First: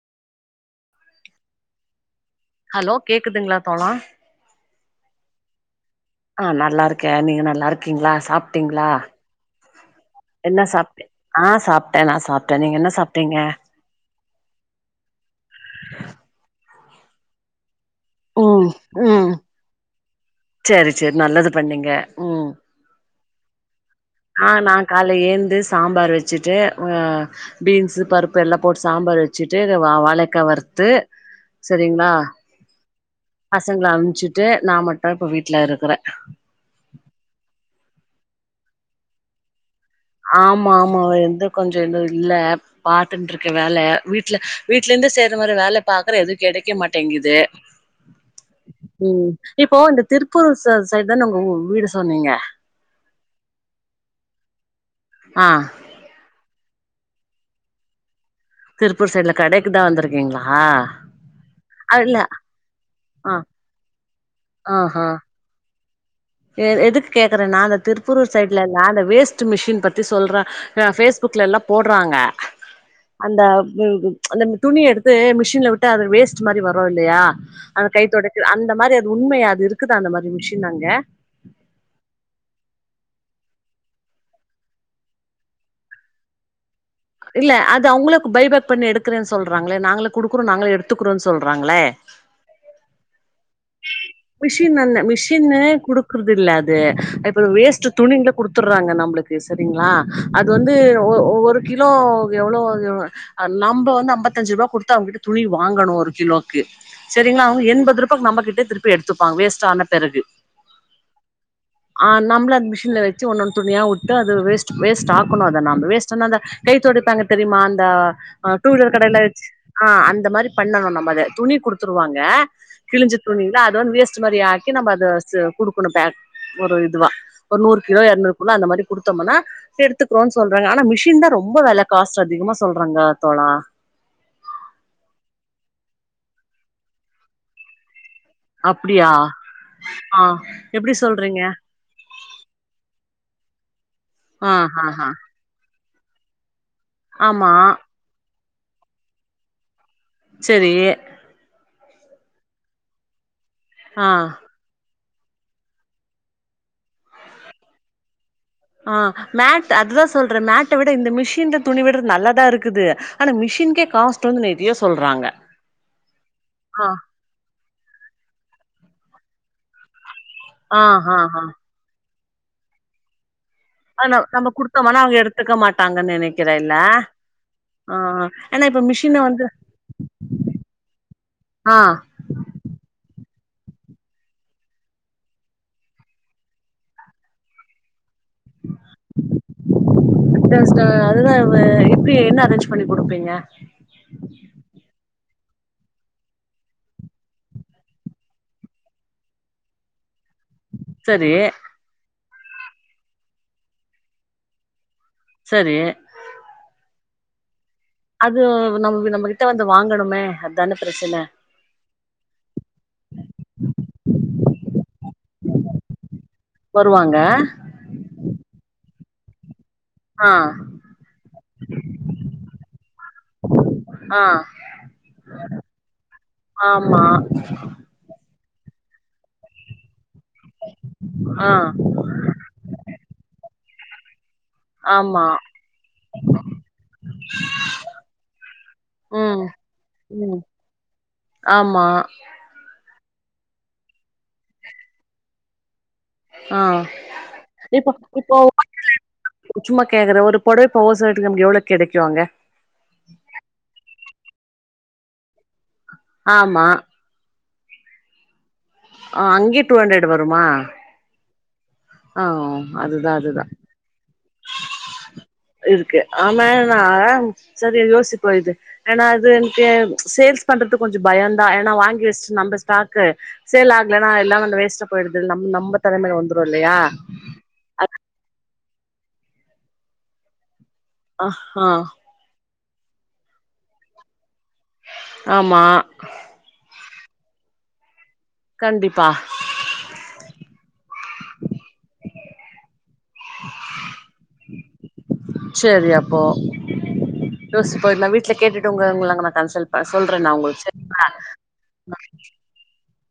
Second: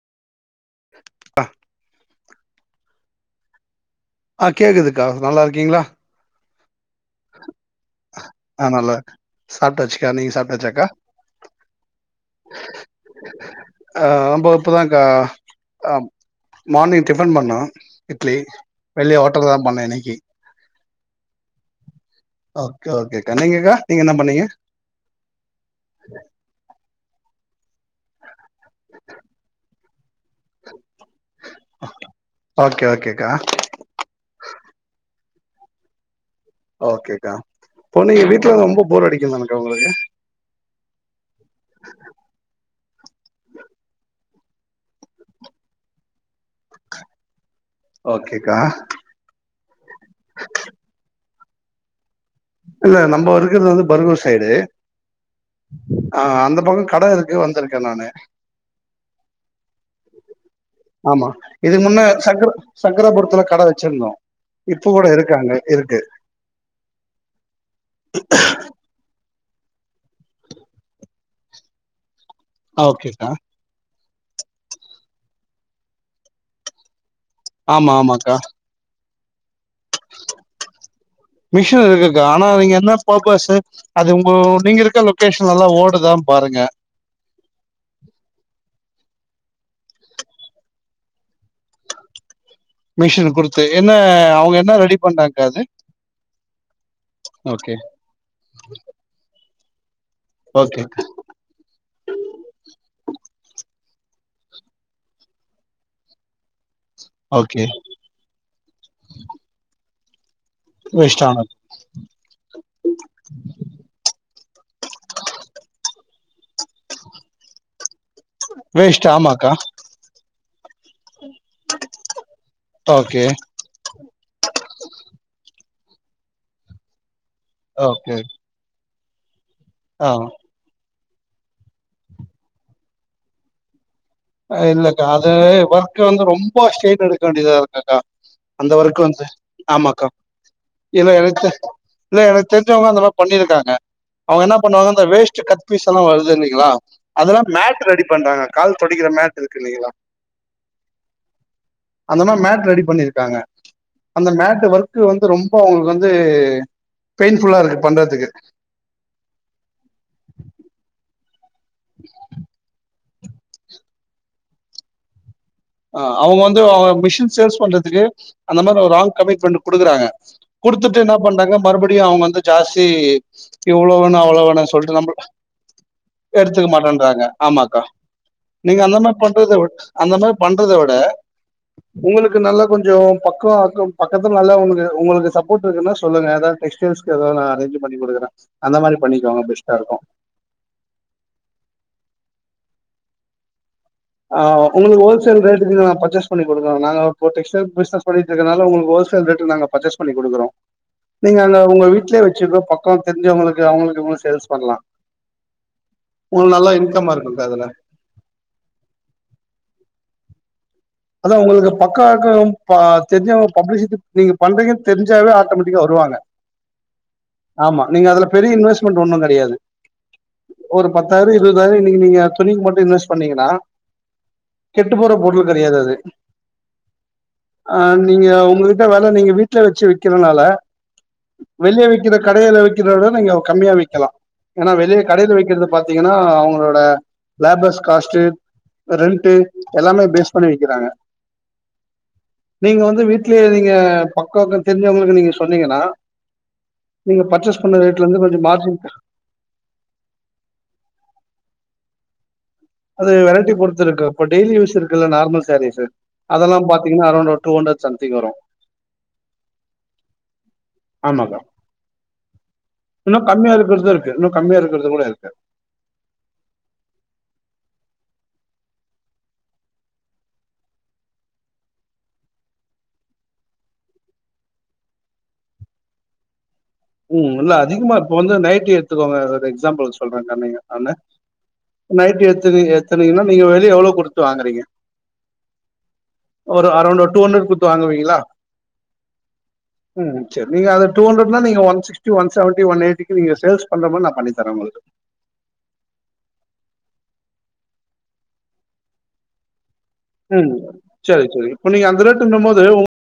ப்பா ஹலோ கேக்குதுங்ளா தோழா அ கேக்குதுக்கா நல்லா இருக்கீங்ளா அ நல்லா இருக்க நீங்க நல்லா இருக்கீங்ளா ஆ சாப்ட்டீங்ளா நல்லா இருக்க சாப்ட்டாச்சுக்கா நீங்க என்ன சாப்ட்டாச்சாக்கா சாப்ட்ட அ சாப்ட்ட நா சாப்ட்ட நீங்க என்ன சாப்ட்டீங்க அ நம்ப இப்பதாக்கா அ மார்னிங் டிஃபன் பண்னோ இட்லி ம் வெளிய ம் ஹோட்டல தா பண்ணே இன்னைக்கி செரி செரி நல்லது பண்ணீங்க ஓகே ஓகே கா நீங்கக்கா நீங்க என்ன பண்ணீங்க அ நா கால்ல ஏந்து சாம்பார் வெச்சிட்டு அ பீன்ஸ்ஸு பருப் பு எல்லா போட்டு சாம்பார் வெச்சிட்டு வ வாழக்கா வறுத்து சரிங்ளா ஓகே ஓகேக்கா பச சங்ள அம்ச்சிட்டு நா மட்டோ இப்ப வீட்ல இருக்றே ஓகேக்கா இப்போ நீங்க வீட்ல ரொம்ப போர் அடிக்குந்தானுக்கா ஒங்களுக்கு ஆமா ஆமா எந்து கொஞ்சோ எதுவு இல்ல பாத்துன்ருக்க வேல வீட்ல வீட்ல இருந்து செய்ற மாரி வேல பாக்ற எதுவு கெடைக்க மாட்டேங்கிது ஓகேக்கா ம் இப்போ இந்த திருக்கூர் ச சைடு தான உங்க ஊ வீடு சொன்னீங்க இல்ல நம்பௌ இருக்கர்து வந்து பருகூர் சைடு ஆ அ அந்த பக்கோ கட இருக்கு வந்திருக்க நானு திருப்பூர் சைட்ல கடைக்குதா வந்துருக்கீங்ளா ஆமா இதுக்கு முன்ன அதுல்ல சங்கர சங்கராபுரத்துல கட வெச்சிருந்தோ இப்போ கூட ஆஹா இருக்கு அங்க இருக்கு எ எதுக்கு கேக்குறேன்னா அந்த திருப்பூர் சைட்லல்லா அந்த வேஸ் ட் மிஷின் பத்தி சொல்ற ஃபேஸ்புக்லல்லாம் போட்றாங்க ஓகேக்கா அந்த ம் அந்த துணி எடுத்து மிஷின்ல வுட்டு வேஸ்ட் மாரி வரும் இல்லையா அந்த ஆமா ஆமாக்கா கைத்துடைக்க அந்த மாரி உண்மையா அது இருக்குதா அந்த மாரி மிஷின் அங்க மிஷின் இருக்குக்கா ஆனா நீங்க என்ன பர்பஸு அது உங்கோ நீங்க இருக்க லொக்கேஷன்ல எல்லாம் ஓடுதான் பாருங்க இல்ல அது அவுங்களுக்கு பைபேக் பண்ணி எடுக்கிறேன் சொல்கிறாங்ளே நாங்களே கொடுக்குறோம் நாங்களே எடுத்துக்கிறோம்ன்னு சொல்லுறாங்ளே மிஷின் குடுத்து என்ன அவங்க என்ன மிஷின் ரெடி அந்த பண்றாங்க்கா மிஷினு அது குடுக்குறது இல்ல அது இப்ப ஓகே வேஸ்ட் துணிகள குடுத்துறாங்க நம்ளுக்கு சேரிங்களா அது வந்து ஓகே ஓ ஒவ்வோரு கிலோக்கு எவ்ளோ வாங்குவாங்க ஆ நம்ப வந்து அம்பத்தஞ்சு ரூவா குடுத்து அவங்கிட்ட துணி வாங்கணு ஒரு கிலோ க்கு சேரிங்களா ஓகே அவங்க எண்பது ரூபாக்கு நம்மகிட்டே திருப்பி எடுத்துப்பாங்க வேஸ்ட் ஆன பெறகு வேஷ்டானது ஆ நம்பளு அந்த மிஷின்ல வச்சு ஒன்னொன்னு துணியா வுட்டு அது வேஸ்ட் வேஸ்ட் ஆக்கணு அத நாம்ப வேஸ்டுனா அந்த கை தொடைப்பாங்க தெரியுமா அந்த ஆ டூ வீலர் வேஸ்ட் கடையில வச்சு ஆமாக்கா ஆ அந்த மாரி பண்ணணு நம்ம அத துணி குடுத்துருவாங்க கிழிஞ்சு ஓகே இல்ல அதோரு வேஸ்ட் மாரி ஆக்கி நம்ப அத ச குடுக்குணு பேக் ஒரு இதுவா ஒரு நூறு கிலோ ஓகே எரநூறு கிலோ அந்த மாரி குடுத்தோமுனா ஆ எடுத்துக்றோ சொல் றாங்க ஆனா மிஷின்தா ரொம்ப வெல காஸ்ட் அதிகமா சொல்றாங்க தோழா ஆ இல்ல அக்கா அது ஒர்க்க வந்து ரொம்ப ஸ்ட்ரெயின் எடுக்க வேண்டியதா இருக்கு அக்கா அந்த ஓர்க்கு அப்டியா வந்து ஆமாக்கா ஆ எப்டி எதோ எனக்கு சொல்றீங்க தெ இல்ல எனக்கு தெரிஞ்சவங்க அந்த மாரி பண்ணிருக்காங்க அவுங்க ஆ என்ன ஆ பண்ணுவாங்க அந்த ஆ வேஸ்ட் கட் பீஸ்ஸெல்லா வருது இல்லிங்க்ளா அதெல்லா ஆமா மேட் ரெடி பண்றாங்க கால் தொடைக்கிற மேட் இருக்கு இல்லிங்களா சேரி அந்த மாரி மேட் ரெடி பண்ணிருக்காங்க ஆ அந்த மேட் வந்து [inaudible] வந்து ரொம்ப அவுங்களுக்கு வந்து பெயின்ஃபுல்லா இருக்கு பண்றதுக்கு ஆ மேட் அதுதா சொல்றே மேட்ட விட இந்த மிஷின்ல துணி விடுறது நல்லாதா இருக்குது ஆனா மிஷின்கே காஸ்ட் வந்து நெறையா சொல்றாங்க ஆ அவுங்க வந்து ஆ அவுங்க மிஷின் சேல்ஸ் பண்றதுக்கு அந்த மாரி ஒரு ராங் கமிட்மெண்ட் குடுக்குறாங்க ஆ குடுத்துட்டு என்னா ஆ ஆ பண்றாங்க மறுபடியு அவுங்க வந்து ஜாஸ்தி இவ்ளோ ஆனா வேணு அவ்ளோ நம்ம வேணுனு சொல்று குடுத்தோம்னா நம்ப அவங்க எடுத்துக்க மாட்டாங்கன்னு நெனைக்கிறே எடுத்துக்க இல்ல மாட்றன்றாங்க ஆமா கா ஆ ஏன்னா நீங்க இப்ப அந்த மாரி மிஷின வந்து பண்றத விட் அந்த மாதிரி பண்றத விட ஆ ஒங்களுக் கு நல்லா கொஞ்சோ பக்கோ [inaudible] பக்கத்துல நல்லா ஒங்க்ளுக்கு ஒங்க்ளுக்கு சப்போட் இருக்குன்னா சொல்லுங்க ஏதாது பிசினஸ்க்கு எதாது நா அரேஞ் பண்ணி குடுக்குற அந்த மாரி பண்ணிக்கோங்க பெஸ்ட்டாருக்கு [unintelligible] அதுதா எப் எப்டி என்ன அரேஞ்ச் பண்ணி குடுப்பீங்க ஆ ஒங்களுக்கு ஹோல்சேல் ரேட்டுக்கு நா பர்ச்சஸ் பண்ணி குடுக்குற நாங்க டெக்ஸ்டைல் பிசினஸ் பண்ணிட்டுருக்கனால ஒங்களுக்கு ஹோல்சேல் ரேட்டுக்கு நாங்க பர்ச்சஸ் பண்ணி குடுக்குறோ சரி நீங்க அங்க ஒங்க வீட்லயே வச்சுக்கூட பக்கோ தெரிஞ்சவங்களுக்கு அவங்களுக்கு இவங்களுக் சேல்ஸ் பண்லா சேரி ஒங்களுக்கு நல்ல இன்கம்மா இருக்குங்கா அதுல அது நம்ப நம்பகிட்ட வந்து வாங்கணுமே அதான பிரச்சன ஒங்களுக்கு பக்கவாக்கோ ப தெரிஞ்சவ பப்ளிசிட்டி நீங்க பண்றீங்கன் தெரிஞ்சாவே ஆட்டோமேட்டிக்கா வருவாங்க வருவாங்க ஆமா நீங்க அதுல பெரிய இன்வெஸ்ட்மெண்ட் ஒன்னு கெடையாது ஆ ஒரு பத்தாயிரோ இருபதாயிரோ இன்னிக்கு நீங்க துணிக்கு மட்டு இன்வெஸ்ட் பண்ணீங்கன்னா ஆ கெட்டு போற பொருள் கெடையாது அது ஆமா ஆ நீங்க ஒங்கள்ட்ட வேல நீங்க வீட்ல வச்சு விக்கினால ஆ வெளியே விக்கிற கடையில விக்கிற விட நீங்க கம்மியா விக்கலா ஏன்னா வெளிய ஆமா கடையில விக்கிறத பாத்தீங்கன்னா அவங்களோட லேபர்ஸ் காஸ்ட் ரெண்ட்டு ம் எல்லாமே பேஸ் ம் பண்ணி விக்கிறாங்க ஆமா நீங்க வந்து வீட்லயே நீங்க பக்காக்னா தெரிஞ்சவங்கனு நீங்க சொன்னீங்கனா ஆ நீங்க பர்ச்சேஸ் பண்ண இப்போ ரேட்ல இருந்து கொஞ்ச இப்போ மார்ஜின் சும்மா கேக்கற ஒரு பொடவ ஹோல்சே ரேட்டுக்கு நமக்கு எவ்ளோ கெடைக்கு அங்க அது வெரைட்டி பொருத்து இருக்கு அப்ப டெய்லி யூஸ் இருக்குல்ல நார்மல் சேரீஸு அதெல்லா ஆமா பாத்தீங்னா அரோன்ட் ஒரு டூ ஹண்ரட் சக்திக்கு வரு ஆ அங்கியு டூ ஹண்ட்ரட் வருமா ஆமா பா ஆ அதுதா இன்னு அதுதா கம்மியா இருக்கறது இருக்கு இன்னு கம்மியா இருக்கறது கூட இருக்கு இருக்கு ஆமா நா செரி யோசிப்போ இது ஆனா அது எனக்கு சேல்ஸ் பண்றதுக்கு கொஞ்ச பயந்தா ஏனா வாங்கி வச்ட்டு நம்ப ஸ்டாக்கு சேல் ஆகலனா எல்லா வந்து வேஸ்டா போய்டுது நம் நம்ப தலைமேல வந்துரு இல்லையா ம் இல்ல அதிகமா இப்ப வந்து நைட்டி எடுத்துக்கோங்க ஒரு எக்ஸாம்பிள் சொல்றங்கன்னீங்க ஆன ஆ நைட்டி எத்தன எத்துனிங்னா நீங்க வெளிய எவ்ளோ குடுத்து வாங்குறீங்க ஆமா ஒரு அரௌண்ட் டூ ஹண்ட்ரட் குடுத்து வாங்குவீங்ளா கண்டிப்பா ம் ம் செரி நீங்க அது டூ ஹண்ட்ரட்னா நீங்க one to one seventy one எயிட்டிக்கு நீங்க சேல்ஸ் பண்ற மாரி நா பண்ணி தர உங்களுக்கு செரி அப்போ யோச் போய்ர்லா வீட்ல கேட்டுட்டு உங்க உங்கள நாங்க கன்சல் ம் செரி செரி இப்ப நீங்க அந்த ரேட்டுங்குபோது உங்